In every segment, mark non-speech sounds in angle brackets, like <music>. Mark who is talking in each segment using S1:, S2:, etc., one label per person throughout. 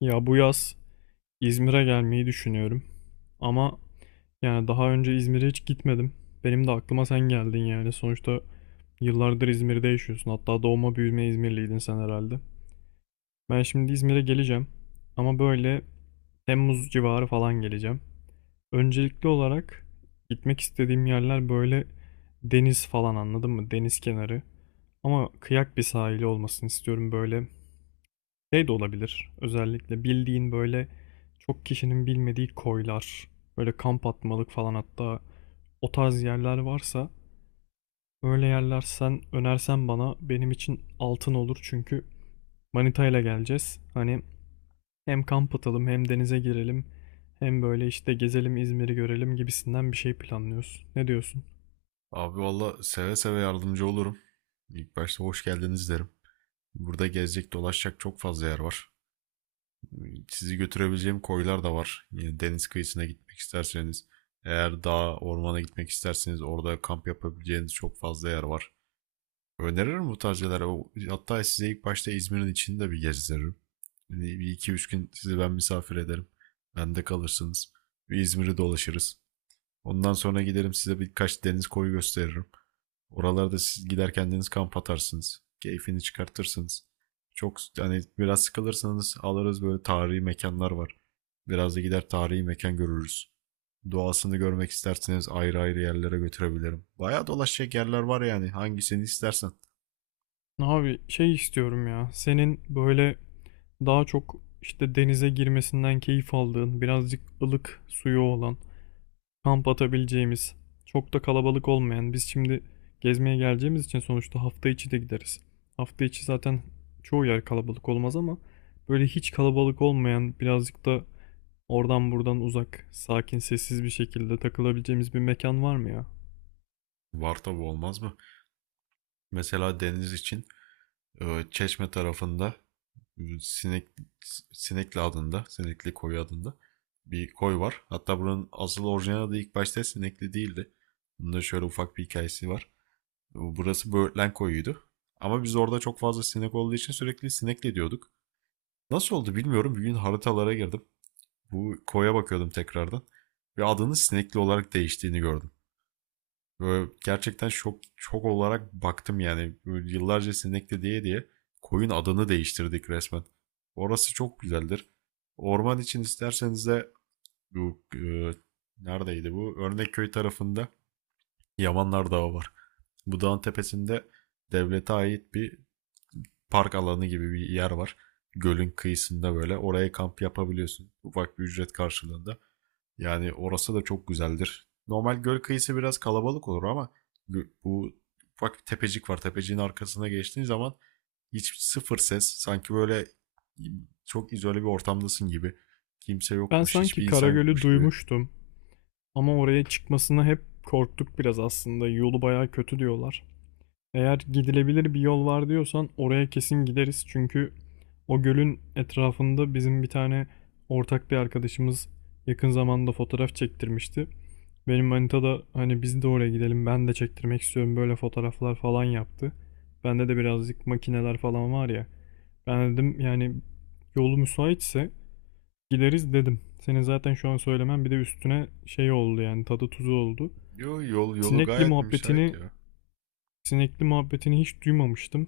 S1: Ya bu yaz İzmir'e gelmeyi düşünüyorum. Ama daha önce İzmir'e hiç gitmedim. Benim de aklıma sen geldin yani. Sonuçta yıllardır İzmir'de yaşıyorsun. Hatta doğma büyüme İzmirliydin sen herhalde. Ben şimdi İzmir'e geleceğim. Ama böyle Temmuz civarı falan geleceğim. Öncelikli olarak gitmek istediğim yerler böyle deniz falan anladın mı? Deniz kenarı. Ama kıyak bir sahili olmasını istiyorum böyle. Şey de olabilir. Özellikle bildiğin böyle çok kişinin bilmediği koylar, böyle kamp atmalık falan, hatta o tarz yerler varsa öyle yerler sen önersen bana benim için altın olur, çünkü manitayla geleceğiz. Hani hem kamp atalım, hem denize girelim, hem böyle işte gezelim İzmir'i görelim gibisinden bir şey planlıyoruz. Ne diyorsun?
S2: Abi valla seve seve yardımcı olurum. İlk başta hoş geldiniz derim. Burada gezecek dolaşacak çok fazla yer var. Sizi götürebileceğim koylar da var. Yani deniz kıyısına gitmek isterseniz, eğer dağa, ormana gitmek isterseniz orada kamp yapabileceğiniz çok fazla yer var. Öneririm bu tarz yerlere. Hatta size ilk başta İzmir'in içini de bir gezdiririm. Yani bir iki üç gün sizi ben misafir ederim. Bende kalırsınız. Bir İzmir'i dolaşırız. Ondan sonra giderim size birkaç deniz koyu gösteririm. Oralarda siz gider kendiniz kamp atarsınız. Keyfini çıkartırsınız. Çok hani biraz sıkılırsanız alırız böyle tarihi mekanlar var. Biraz da gider tarihi mekan görürüz. Doğasını görmek isterseniz ayrı ayrı yerlere götürebilirim. Bayağı dolaşacak yerler var yani hangisini istersen.
S1: Abi şey istiyorum ya. Senin böyle daha çok işte denize girmesinden keyif aldığın, birazcık ılık suyu olan, kamp atabileceğimiz, çok da kalabalık olmayan. Biz şimdi gezmeye geleceğimiz için sonuçta hafta içi de gideriz. Hafta içi zaten çoğu yer kalabalık olmaz, ama böyle hiç kalabalık olmayan, birazcık da oradan buradan uzak, sakin, sessiz bir şekilde takılabileceğimiz bir mekan var mı ya?
S2: Var tabi olmaz mı? Mesela deniz için Çeşme tarafında e, Sinek, Sinekli adında, Sinekli koyu adında bir koy var. Hatta buranın asıl orijinal adı ilk başta Sinekli değildi. Bunda şöyle ufak bir hikayesi var. Burası Böğürtlen koyuydu. Ama biz orada çok fazla sinek olduğu için sürekli sinekli diyorduk. Nasıl oldu bilmiyorum. Bir gün haritalara girdim. Bu koya bakıyordum tekrardan. Ve adının sinekli olarak değiştiğini gördüm. Böyle gerçekten şok şok olarak baktım yani. Böyle yıllarca sinekli diye diye koyun adını değiştirdik resmen. Orası çok güzeldir. Orman için isterseniz de bu neredeydi bu? Örnekköy tarafında Yamanlar Dağı var. Bu dağın tepesinde devlete ait bir park alanı gibi bir yer var. Gölün kıyısında böyle oraya kamp yapabiliyorsun. Ufak bir ücret karşılığında. Yani orası da çok güzeldir. Normal göl kıyısı biraz kalabalık olur ama bu bak bir tepecik var. Tepeciğin arkasına geçtiğin zaman hiç sıfır ses. Sanki böyle çok izole bir ortamdasın gibi. Kimse
S1: Ben
S2: yokmuş,
S1: sanki
S2: hiçbir insan
S1: Karagöl'ü
S2: yokmuş gibi.
S1: duymuştum ama oraya çıkmasına hep korktuk biraz aslında. Yolu bayağı kötü diyorlar. Eğer gidilebilir bir yol var diyorsan oraya kesin gideriz. Çünkü o gölün etrafında bizim bir tane ortak bir arkadaşımız yakın zamanda fotoğraf çektirmişti. Benim manita da hani biz de oraya gidelim, ben de çektirmek istiyorum böyle fotoğraflar falan yaptı. Bende de birazcık makineler falan var ya. Ben dedim yani yolu müsaitse gideriz dedim. Senin zaten şu an söylemen bir de üstüne şey oldu, yani tadı tuzu oldu.
S2: Yo, yol yolu
S1: Sinekli
S2: gayet müsait
S1: muhabbetini
S2: ya.
S1: Sinekli muhabbetini hiç duymamıştım.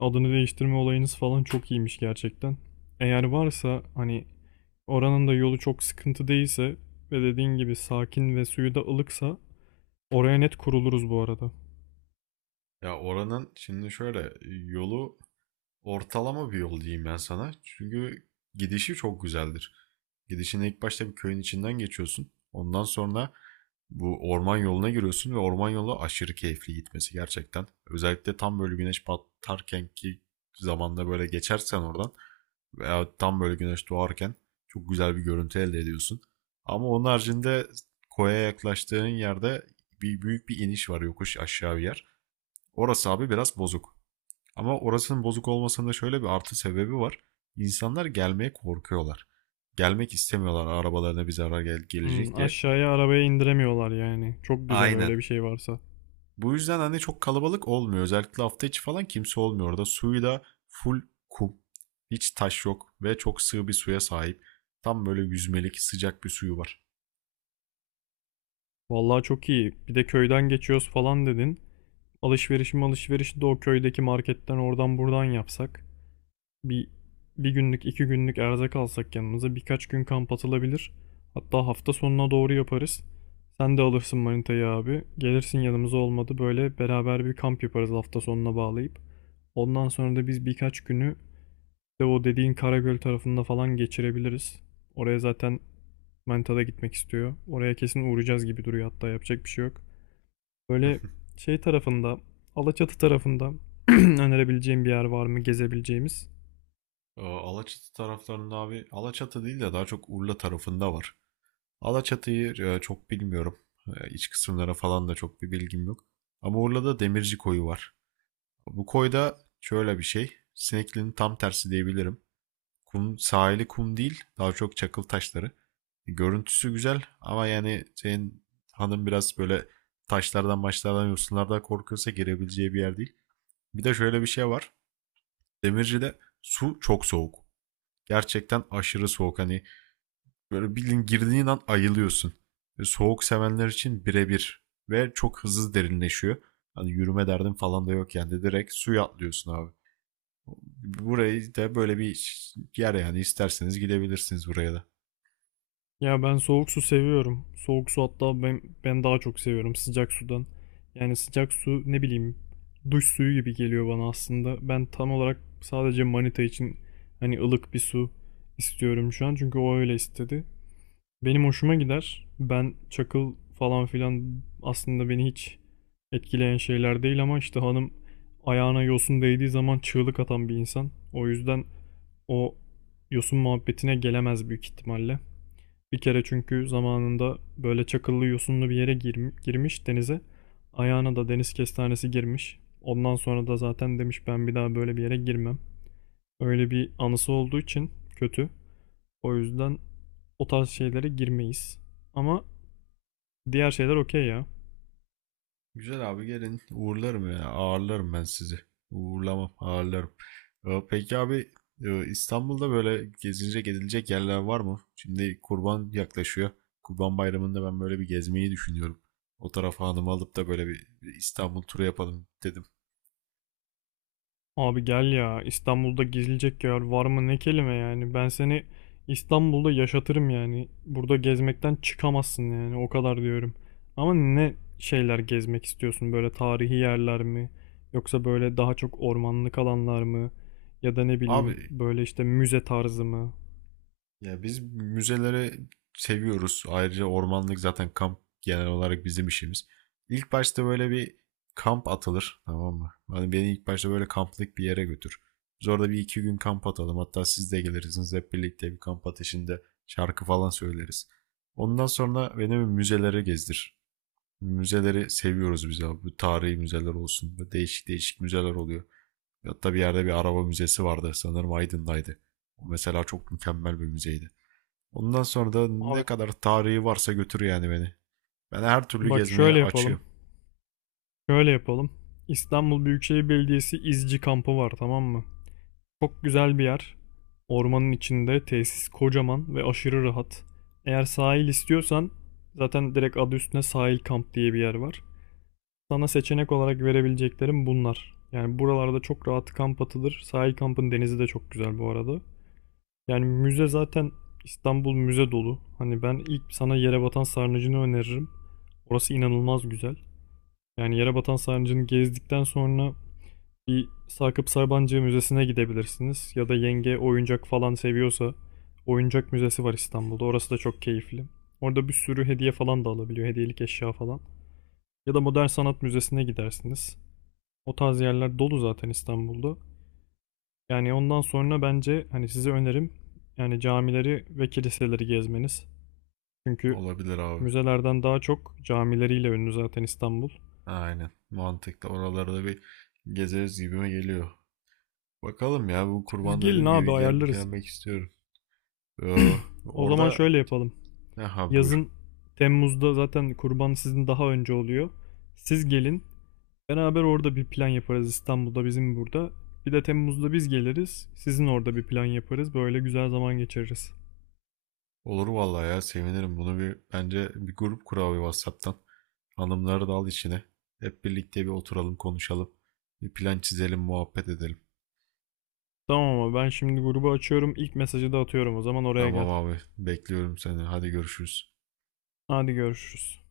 S1: Adını değiştirme olayınız falan çok iyiymiş gerçekten. Eğer varsa hani oranın da yolu çok sıkıntı değilse ve dediğin gibi sakin ve suyu da ılıksa oraya net kuruluruz bu arada.
S2: Ya oranın şimdi şöyle yolu ortalama bir yol diyeyim ben sana. Çünkü gidişi çok güzeldir. Gidişin ilk başta bir köyün içinden geçiyorsun. Ondan sonra bu orman yoluna giriyorsun ve orman yolu aşırı keyifli gitmesi gerçekten. Özellikle tam böyle güneş batarken ki zamanda böyle geçersen oradan veya tam böyle güneş doğarken çok güzel bir görüntü elde ediyorsun. Ama onun haricinde koya yaklaştığın yerde bir büyük bir iniş var yokuş aşağı bir yer. Orası abi biraz bozuk. Ama orasının bozuk olmasında şöyle bir artı sebebi var. İnsanlar gelmeye korkuyorlar. Gelmek istemiyorlar arabalarına bir zarar
S1: Hmm,
S2: gelecek diye.
S1: aşağıya arabaya indiremiyorlar yani. Çok güzel
S2: Aynen.
S1: öyle bir şey varsa.
S2: Bu yüzden hani çok kalabalık olmuyor. Özellikle hafta içi falan kimse olmuyor. Orada suyu da full kum. Hiç taş yok ve çok sığ bir suya sahip. Tam böyle yüzmelik sıcak bir suyu var.
S1: Vallahi çok iyi. Bir de köyden geçiyoruz falan dedin. Alışverişi de o köydeki marketten oradan buradan yapsak. Bir, bir günlük, iki günlük erzak alsak yanımıza birkaç gün kamp atılabilir. Hatta hafta sonuna doğru yaparız. Sen de alırsın manitayı abi. Gelirsin yanımıza, olmadı böyle beraber bir kamp yaparız hafta sonuna bağlayıp. Ondan sonra da biz birkaç günü de o dediğin Karagöl tarafında falan geçirebiliriz. Oraya zaten manita da gitmek istiyor. Oraya kesin uğrayacağız gibi duruyor, hatta yapacak bir şey yok. Böyle şey tarafında, Alaçatı tarafında <clears throat> <laughs> önerebileceğim bir yer var mı gezebileceğimiz?
S2: <laughs> Alaçatı taraflarında abi Alaçatı değil de daha çok Urla tarafında var. Alaçatı'yı çok bilmiyorum. İç kısımlara falan da çok bir bilgim yok. Ama Urla'da Demirci Koyu var. Bu koyda şöyle bir şey. Sinekli'nin tam tersi diyebilirim. Kum, sahili kum değil. Daha çok çakıl taşları. Görüntüsü güzel ama yani senin hanım biraz böyle taşlardan maçlardan yosunlardan korkuyorsa girebileceği bir yer değil. Bir de şöyle bir şey var. Demirci'de su çok soğuk. Gerçekten aşırı soğuk. Hani böyle bildiğin girdiğin an ayılıyorsun. Ve soğuk sevenler için birebir. Ve çok hızlı derinleşiyor. Hani yürüme derdin falan da yok yani. Direkt suya atlıyorsun abi. Burayı da böyle bir yer yani. İsterseniz gidebilirsiniz buraya da.
S1: Ya ben soğuk su seviyorum. Soğuk su hatta ben daha çok seviyorum sıcak sudan. Yani sıcak su ne bileyim, duş suyu gibi geliyor bana aslında. Ben tam olarak sadece manita için hani ılık bir su istiyorum şu an çünkü o öyle istedi. Benim hoşuma gider. Ben çakıl falan filan aslında beni hiç etkileyen şeyler değil, ama işte hanım ayağına yosun değdiği zaman çığlık atan bir insan. O yüzden o yosun muhabbetine gelemez büyük ihtimalle. Bir kere çünkü zamanında böyle çakıllı yosunlu bir yere girmiş denize. Ayağına da deniz kestanesi girmiş. Ondan sonra da zaten demiş ben bir daha böyle bir yere girmem. Öyle bir anısı olduğu için kötü. O yüzden o tarz şeylere girmeyiz. Ama diğer şeyler okey ya.
S2: Güzel abi gelin uğurlarım ya ağırlarım ben sizi. Uğurlamam ağırlarım. Peki abi İstanbul'da böyle gezilecek edilecek yerler var mı? Şimdi kurban yaklaşıyor. Kurban Bayramı'nda ben böyle bir gezmeyi düşünüyorum. O tarafa hanımı alıp da böyle bir İstanbul turu yapalım dedim.
S1: Abi gel ya, İstanbul'da gezilecek yer var mı ne kelime yani, ben seni İstanbul'da yaşatırım yani, burada gezmekten çıkamazsın yani o kadar diyorum. Ama ne şeyler gezmek istiyorsun, böyle tarihi yerler mi, yoksa böyle daha çok ormanlık alanlar mı, ya da ne bileyim
S2: Abi
S1: böyle işte müze tarzı mı?
S2: ya biz müzeleri seviyoruz. Ayrıca ormanlık zaten kamp genel olarak bizim işimiz. İlk başta böyle bir kamp atılır, tamam mı? Hani beni ilk başta böyle kamplık bir yere götür. Biz orada bir iki gün kamp atalım. Hatta siz de gelirsiniz hep birlikte bir kamp ateşinde şarkı falan söyleriz. Ondan sonra beni bir müzelere gezdir. Müzeleri seviyoruz biz abi. Bu tarihi müzeler olsun. Böyle değişik değişik müzeler oluyor. Hatta bir yerde bir araba müzesi vardı. Sanırım Aydın'daydı. O mesela çok mükemmel bir müzeydi. Ondan sonra da
S1: Abi
S2: ne kadar tarihi varsa götür yani beni. Ben her türlü
S1: bak
S2: gezmeye açığım.
S1: şöyle yapalım, İstanbul Büyükşehir Belediyesi İzci kampı var, tamam mı? Çok güzel bir yer. Ormanın içinde tesis kocaman ve aşırı rahat. Eğer sahil istiyorsan zaten direkt adı üstüne sahil kamp diye bir yer var. Sana seçenek olarak verebileceklerim bunlar. Yani buralarda çok rahat kamp atılır. Sahil kampın denizi de çok güzel bu arada. Yani müze zaten, İstanbul müze dolu. Hani ben ilk sana yere batan sarnıcını öneririm. Orası inanılmaz güzel. Yani yere batan sarnıcını gezdikten sonra bir Sakıp Sabancı Müzesi'ne gidebilirsiniz, ya da yenge oyuncak falan seviyorsa oyuncak müzesi var İstanbul'da. Orası da çok keyifli. Orada bir sürü hediye falan da alabiliyor, hediyelik eşya falan. Ya da Modern Sanat Müzesi'ne gidersiniz. O tarz yerler dolu zaten İstanbul'da. Yani ondan sonra bence hani size önerim yani camileri ve kiliseleri gezmeniz. Çünkü
S2: Olabilir abi.
S1: müzelerden daha çok camileriyle ünlü zaten İstanbul.
S2: Aynen. Mantıklı. Oraları da bir gezeriz gibime geliyor. Bakalım ya bu
S1: Siz
S2: kurban
S1: gelin
S2: dediğim
S1: abi,
S2: gibi
S1: ayarlarız.
S2: gelmek istiyorum. Ee,
S1: O zaman
S2: Orada
S1: şöyle yapalım.
S2: ha buyur.
S1: Yazın Temmuz'da zaten kurban sizin daha önce oluyor. Siz gelin. Beraber orada bir plan yaparız İstanbul'da bizim burada. Bir de Temmuz'da biz geliriz. Sizin orada bir plan yaparız. Böyle güzel zaman geçiririz.
S2: Olur vallahi ya sevinirim. Bunu bir bence bir grup kur abi WhatsApp'tan. Hanımları da al içine. Hep birlikte bir oturalım konuşalım. Bir plan çizelim muhabbet edelim.
S1: Tamam, ama ben şimdi grubu açıyorum. İlk mesajı da atıyorum, o zaman oraya gel.
S2: Tamam abi bekliyorum seni. Hadi görüşürüz.
S1: Hadi görüşürüz.